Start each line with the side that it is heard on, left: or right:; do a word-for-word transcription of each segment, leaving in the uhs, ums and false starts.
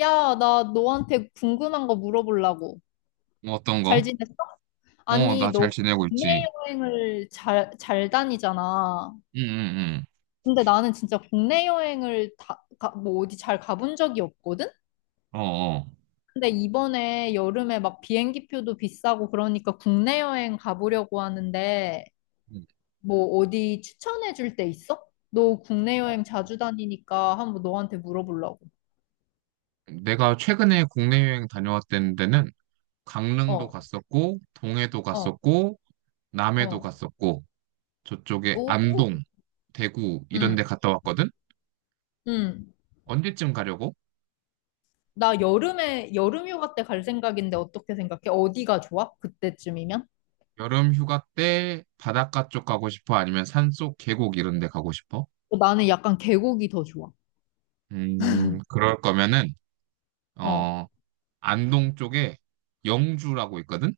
left: 야, 나 너한테 궁금한 거 물어보려고.
right: 뭐 어떤
left: 잘
right: 거?
left: 지냈어?
right: 어,
left: 아니,
right: 나 잘
left: 너
right: 지내고 있지.
left: 국내 여행을 잘, 잘 다니잖아.
right: 응, 응,
left: 근데 나는 진짜 국내 여행을 다, 가, 뭐 어디 잘 가본 적이 없거든?
right: 응. 어, 어.
left: 근데 이번에 여름에 막 비행기표도 비싸고 그러니까 국내 여행 가보려고 하는데 뭐 어디 추천해 줄 데 있어? 너 국내 여행 자주 다니니까 한번 너한테 물어보려고.
right: 내가 최근에 국내 여행 다녀왔던 데는 강릉도
left: 어,
right: 갔었고, 동해도
left: 어,
right: 갔었고, 남해도
left: 어.
right: 갔었고, 저쪽에
left: 오,
right: 안동, 대구 이런
left: 응,
right: 데 갔다 왔거든?
left: 응.
right: 언제쯤 가려고?
left: 나 여름에 여름 휴가 때 갈 생각인데 어떻게 생각해? 어디가 좋아? 그때쯤이면?
right: 여름 휴가 때 바닷가 쪽 가고 싶어? 아니면 산속 계곡 이런 데 가고 싶어?
left: 어, 나는 약간 계곡이 더 좋아.
right: 음, 그럴 거면은,
left: 어.
right: 어, 안동 쪽에 영주라고 있거든?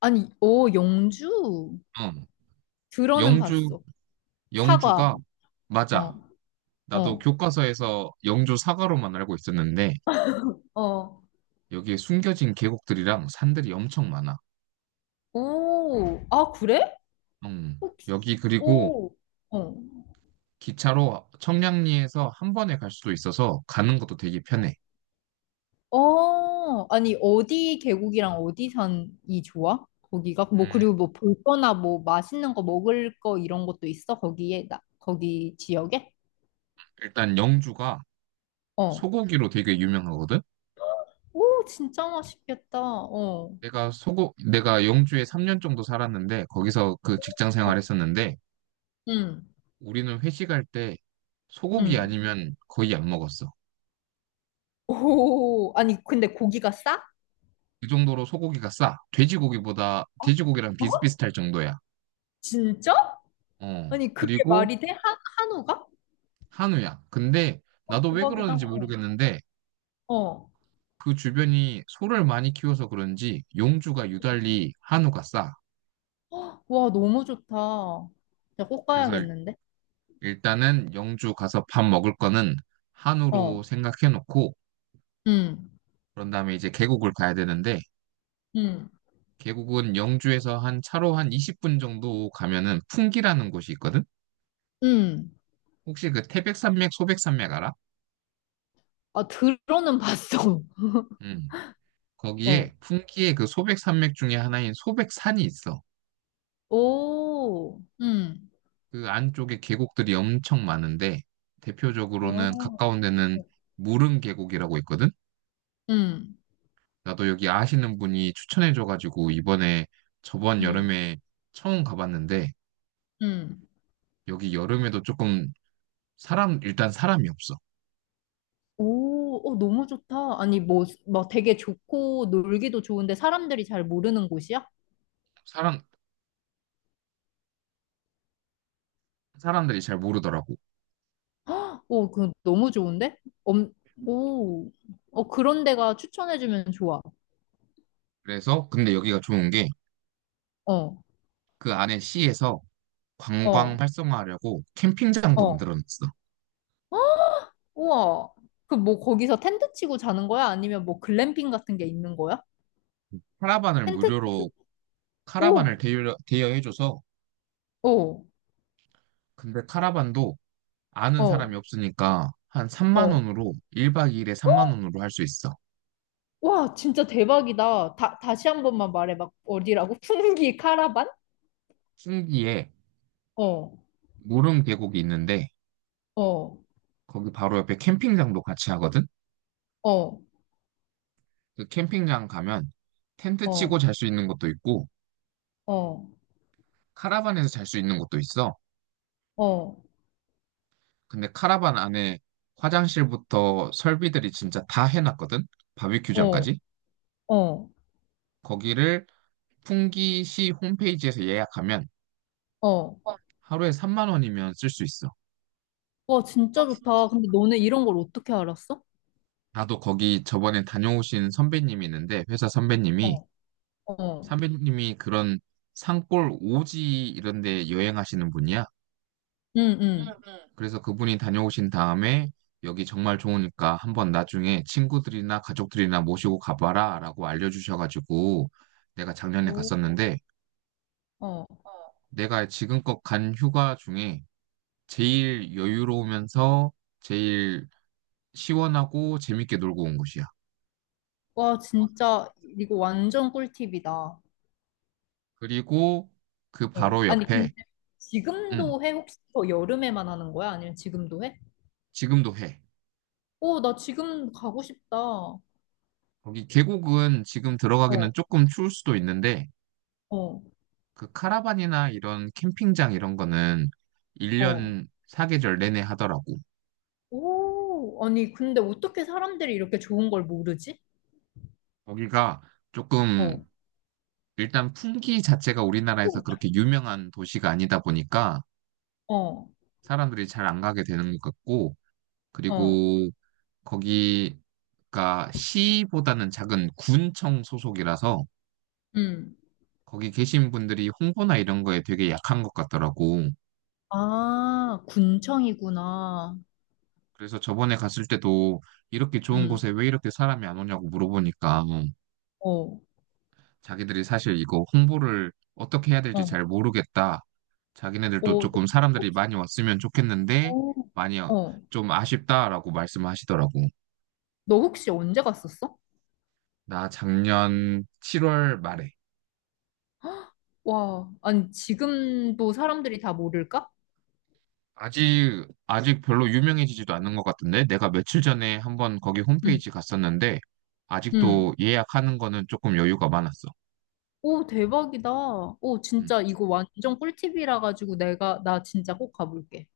left: 아니, 오, 영주?
right: 어,
left: 들어는
right: 영주
left: 봤어. 사과.
right: 영주가
left: 어.
right: 맞아. 나도
left: 어.
right: 교과서에서 영주 사과로만 알고 있었는데
left: 어.
right: 여기에 숨겨진 계곡들이랑 산들이 엄청 많아.
left: 오. 아, 그래?
right: 음,
left: 혹시-
right: 여기 그리고
left: 오. 어.
right: 기차로 청량리에서 한 번에 갈 수도 있어서 가는 것도 되게 편해.
left: 어. 아니, 어디 계곡이랑 어디 산이 좋아? 거기가? 뭐,
right: 음,
left: 그리고 뭐 볼 거나 뭐 맛있는 거 먹을 거 이런 것도 있어? 거기에, 나, 거기 지역에?
right: 일단 영주가
left: 어.
right: 소고기로 되게 유명하거든.
left: 오, 진짜 맛있겠다. 어,
right: 내가 소고 내가 영주에 삼 년 정도 살았는데 거기서 그 직장
left: 어,
right: 생활했었는데
left: 응,
right: 우리는 회식할 때 소고기
left: 응.
right: 아니면 거의 안 먹었어.
left: 오, 아니, 근데 고기가 싸?
right: 그 정도로 소고기가 싸. 돼지고기보다,
left: 어?
right: 돼지고기랑
left: 어?
right: 비슷비슷할 정도야.
left: 진짜?
right: 어,
left: 아니, 그게
right: 그리고
left: 말이 돼? 한, 한우가?
right: 한우야. 근데
left: 어,
right: 나도 왜
left: 대박이다.
right: 그러는지
left: 어,
right: 모르겠는데
left: 어.
right: 그 주변이 소를 많이 키워서 그런지 용주가 유달리 한우가 싸.
left: 와, 너무 좋다. 진짜 꼭
right: 그래서 일-
left: 가야겠는데?
right: 일단은 영주 가서 밥 먹을 거는 한우로
left: 어,
right: 생각해 놓고
left: 응,
right: 그런 다음에 이제 계곡을 가야 되는데
left: 응,
right: 계곡은 영주에서 한 차로 한 이십 분 정도 가면은 풍기라는 곳이 있거든?
left: 응.
right: 혹시 그 태백산맥, 소백산맥 알아?
left: 아, 들어는 봤어.
right: 음.
left: 어,
right: 거기에 풍기의 그 소백산맥 중에 하나인 소백산이 있어.
left: 오, 응,
right: 그 안쪽에 계곡들이 엄청 많은데 대표적으로는
left: 어,
right: 가까운 데는 무릉 계곡이라고 있거든.
left: 응,
right: 나도 여기 아시는 분이 추천해줘가지고 이번에 저번
left: 응,
right: 여름에 처음 가봤는데
left: 응.
right: 여기 여름에도 조금 사람 일단 사람이 없어.
left: 오, 어, 너무 좋다. 아니, 뭐, 막 되게 좋고 놀기도 좋은데 사람들이 잘 모르는 곳이야?
right: 사람 사람들이 잘 모르더라고.
left: 헉, 오, 그 너무 좋은데? 엄, 오, 어, 그런 데가 추천해주면 좋아.
right: 그래서 근데 여기가 좋은 게
left: 어,
right: 그 안에 시에서 관광
left: 어,
right: 활성화하려고 캠핑장도
left: 어,
right: 만들어놨어.
left: 우와. 그 뭐 거기서 텐트 치고 자는 거야? 아니면 뭐 글램핑 같은 게 있는 거야?
right: 카라반을
left: 텐트?
right: 무료로 카라반을
left: 오,
right: 대여, 대여해줘서
left: 오,
right: 근데 카라반도 아는 사람이
left: 어,
right: 없으니까 한 삼만
left: 어.
right: 원으로 일 박 이 일에 삼만 원으로 할 수 있어.
left: 와, 진짜 대박이다. 다, 다시 한 번만 말해. 막 어디라고? 풍기 카라반?
right: 풍기에
left: 어,
right: 무릉 계곡이 있는데
left: 어,
right: 거기 바로 옆에 캠핑장도 같이 하거든.
left: 어,
right: 그 캠핑장 가면 텐트 치고
left: 어,
right: 잘 수 있는 것도 있고
left: 어.
right: 카라반에서 잘 수 있는 것도 있어.
left: 어,
right: 근데 카라반 안에 화장실부터 설비들이 진짜 다 해놨거든.
left: 어,
right: 바비큐장까지.
left: 어,
right: 거기를 풍기시 홈페이지에서 예약하면
left: 어.
right: 하루에 삼만 원이면 쓸 수 있어.
left: 와, 진짜 좋다. 근데 너네 이런 걸 어떻게 알았어?
right: 나도 거기 저번에 다녀오신 선배님이 있는데, 회사 선배님이,
left: 어, 어,
right: 선배님이 그런 산골 오지 이런 데 여행하시는 분이야.
left: 응, 응.
right: 그래서 그분이 다녀오신 다음에 여기 정말 좋으니까 한번 나중에 친구들이나 가족들이나 모시고 가봐라 라고 알려주셔가지고 내가 작년에
left: 오,
right: 갔었는데,
left: 어.
right: 내가 지금껏 간 휴가 중에 제일 여유로우면서 제일 시원하고 재밌게 놀고 온 곳이야.
left: 와, 진짜 이거 완전 꿀팁이다.
right: 그리고 그
left: 어.
right: 바로
left: 아니,
right: 옆에,
left: 근데
right: 응,
left: 지금도 해? 혹시 더 여름에만 하는 거야? 아니면 지금도 해?
right: 지금도 해.
left: 오, 나 지금 가고 싶다. 어,
right: 거기 계곡은 지금 들어가기는 조금 추울 수도 있는데,
left: 어,
right: 그 카라반이나 이런 캠핑장 이런 거는
left: 어.
right: 일 년 사계절 내내 하더라고.
left: 오, 아니, 근데 어떻게 사람들이 이렇게 좋은 걸 모르지?
right: 거기가 조금,
left: 어,
right: 일단 풍기 자체가
left: 피
right: 우리나라에서 그렇게 유명한 도시가 아니다 보니까
left: 어,
right: 사람들이 잘 안 가게 되는 것 같고,
left: 어,
right: 그리고 거기가 시보다는 작은 군청 소속이라서
left: 응.
right: 거기 계신 분들이 홍보나 이런 거에 되게 약한 것 같더라고.
left: 아, 군청이구나.
right: 그래서 저번에 갔을 때도 이렇게 좋은
left: 응.
right: 곳에 왜 이렇게 사람이 안 오냐고 물어보니까
left: 어,
right: 자기들이 사실 이거 홍보를 어떻게 해야 될지
left: 어,
right: 잘 모르겠다. 자기네들도
left: 어,
right: 조금
left: 너
right: 사람들이
left: 혹시,
right: 많이 왔으면 좋겠는데
left: 어,
right: 많이 어-
left: 어.
right: 좀 아쉽다라고 말씀하시더라고.
left: 너 혹시 언제 갔었어?
right: 나 작년 칠월 말에
left: 와, 아니, 지금도 사람들이 다 모를까?
right: 아직 아직 별로 유명해지지도 않은 것 같은데 내가 며칠 전에 한번 거기
left: 응,
right: 홈페이지 갔었는데
left: 응.
right: 아직도 예약하는 거는 조금 여유가 많았어.
left: 오, 대박이다. 오,
right: 음.
left: 진짜 이거 완전 꿀팁이라 가지고 내가, 나 진짜 꼭 가볼게.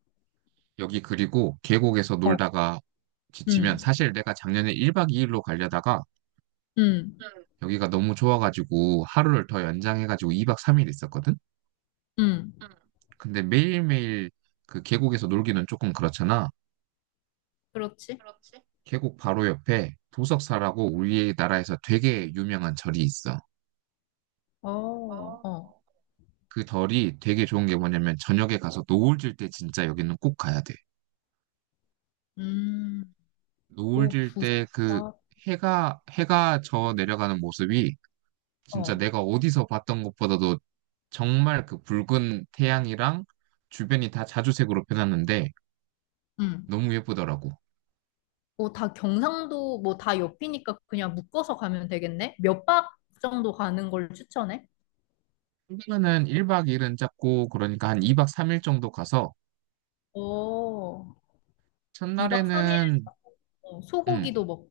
right: 여기 그리고 계곡에서
left: 어,
right: 놀다가 지치면
left: 응,
right: 사실 내가 작년에 일 박 이 일로 가려다가
left: 응,
right: 여기가 너무 좋아가지고 하루를 더 연장해가지고 이 박 삼 일 있었거든?
left: 응.
right: 근데 매일매일 그 계곡에서 놀기는 조금 그렇잖아.
left: 그렇지?
right: 계곡 바로 옆에 도석사라고 우리나라에서 되게 유명한 절이 있어.
left: 어, 어.
right: 그 절이 되게 좋은 게 뭐냐면 저녁에 가서 노을 질 때 진짜 여기는 꼭 가야 돼.
left: 음,
right: 노을
left: 오,
right: 질 때 그
left: 부럽다.
right: 해가 해가 저 내려가는 모습이 진짜
left: 어,
right: 내가 어디서 봤던 것보다도 정말 그 붉은 태양이랑 주변이 다 자주색으로 변하는데
left: 응.
right: 너무 예쁘더라고.
left: 뭐 다 경상도 뭐 다 옆이니까 그냥 묶어서 가면 되겠네? 몇 박 정도 가는 걸 추천해?
right: 휴가는 일 박 이 일은 잡고 그러니까 한 이 박 삼 일 정도 가서
left: 어, 이 박 삼 일.
right: 첫날에는
left: 어,
right: 응,
left: 소고기도 먹고,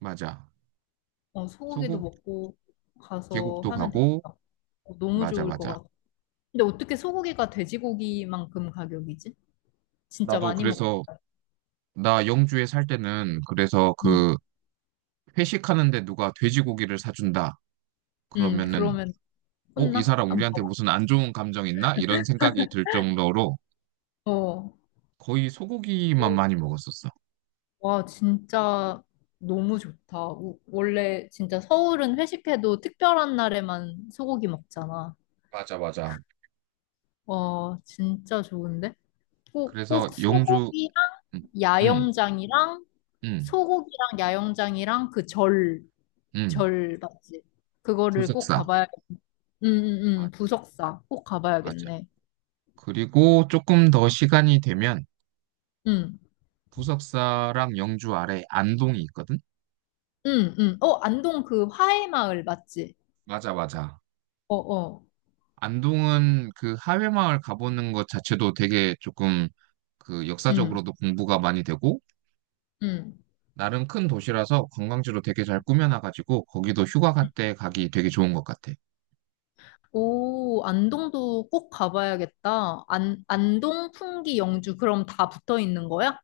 right: 맞아.
left: 어, 소고기도
right: 소곡
left: 먹고 가서
right: 계곡도
left: 하면
right: 가고
left: 되겠다. 어, 너무
right: 맞아
left: 좋을 것
right: 맞아.
left: 같아. 근데 어떻게 소고기가 돼지고기만큼 가격이지? 진짜
right: 나도
left: 많이 먹고
right: 그래서
left: 가요.
right: 나 영주에 살 때는 그래서
left: 응,
right: 그 회식하는데 누가 돼지고기를 사준다.
left: 응,
right: 그러면은
left: 그러면
right: 어, 이
left: 혼나?
right: 사람
left: 안
right: 우리한테
left: 먹어?
right: 무슨 안 좋은 감정 있나? 이런 생각이 들 정도로
left: 어,
right: 거의 소고기만 많이 먹었었어.
left: 와, 진짜 너무 좋다. 우- 원래 진짜 서울은 회식해도 특별한 날에만 소고기 먹잖아.
right: 맞아, 맞아.
left: 와, 진짜 좋은데? 꼭,
right: 그래서
left: 꼭
right: 영주,
left: 소고기랑
right: 음, 음,
left: 야영장이랑
right: 음,
left: 소고기랑 야영장이랑 그 절,
right: 음,
left: 절 맞지? 그거를 꼭
right: 부석사.
left: 가봐야, 응, 응, 응,
right: 마-
left: 부석사 꼭
right: 맞아.
left: 가봐야겠네.
right: 그리고 조금 더 시간이 되면
left: 응,
right: 부석사랑 영주 아래 안동이 있거든?
left: 응, 응. 어, 안동 그 화해마을 맞지?
right: 맞아, 맞아.
left: 어, 어,
right: 안동은 그 하회마을 가보는 것 자체도 되게 조금 그
left: 응,
right: 역사적으로도 공부가 많이 되고
left: 응.
right: 나름 큰 도시라서 관광지로 되게 잘 꾸며놔가지고 거기도 휴가 갈 때 가기 되게 좋은 것 같아.
left: 오, 안동도 꼭 가봐야겠다. 안, 안동, 풍기, 영주, 그럼 다 붙어 있는 거야?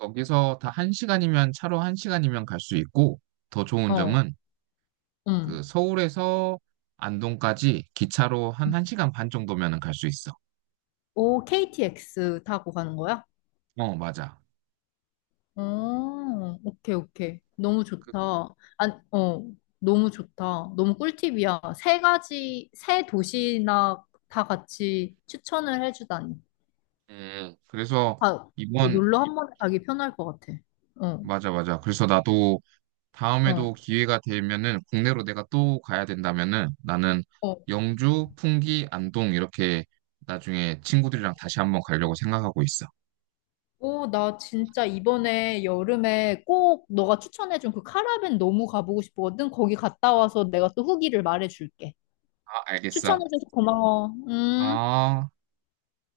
right: 거기서 다 한 시간이면 차로 한 시간이면 갈 수 있고 더 좋은
left: 어,
right: 점은 그
left: 음.
right: 서울에서 안동까지 기차로 한 1시간 반 정도면은 갈 수 있어.
left: 오, 케이티엑스 타고 가는 거야?
right: 어, 맞아.
left: 어, 오케이, 오케이. 너무
right: 그,
left: 좋다. 안, 어, 너무 좋다. 너무 꿀팁이야. 세 가지, 세 도시나 다 같이 추천을 해주다니.
right: 음, 그래서
left: 아,
right: 이번
left: 놀러 한 번에 가기 편할 것 같아. 어,
right: 맞아 맞아. 그래서 나도
left: 어,
right: 다음에도 기회가 되면은 국내로 내가 또 가야 된다면은 나는
left: 어.
right: 영주, 풍기, 안동 이렇게 나중에 친구들이랑 다시 한번 가려고 생각하고 있어.
left: 오, 나 진짜 이번에 여름에 꼭 너가 추천해준 그 카라벤 너무 가보고 싶거든. 거기 갔다 와서 내가 또 후기를 말해줄게.
right: 아, 알겠어.
left: 추천해줘서 고마워. 음.
right: 아.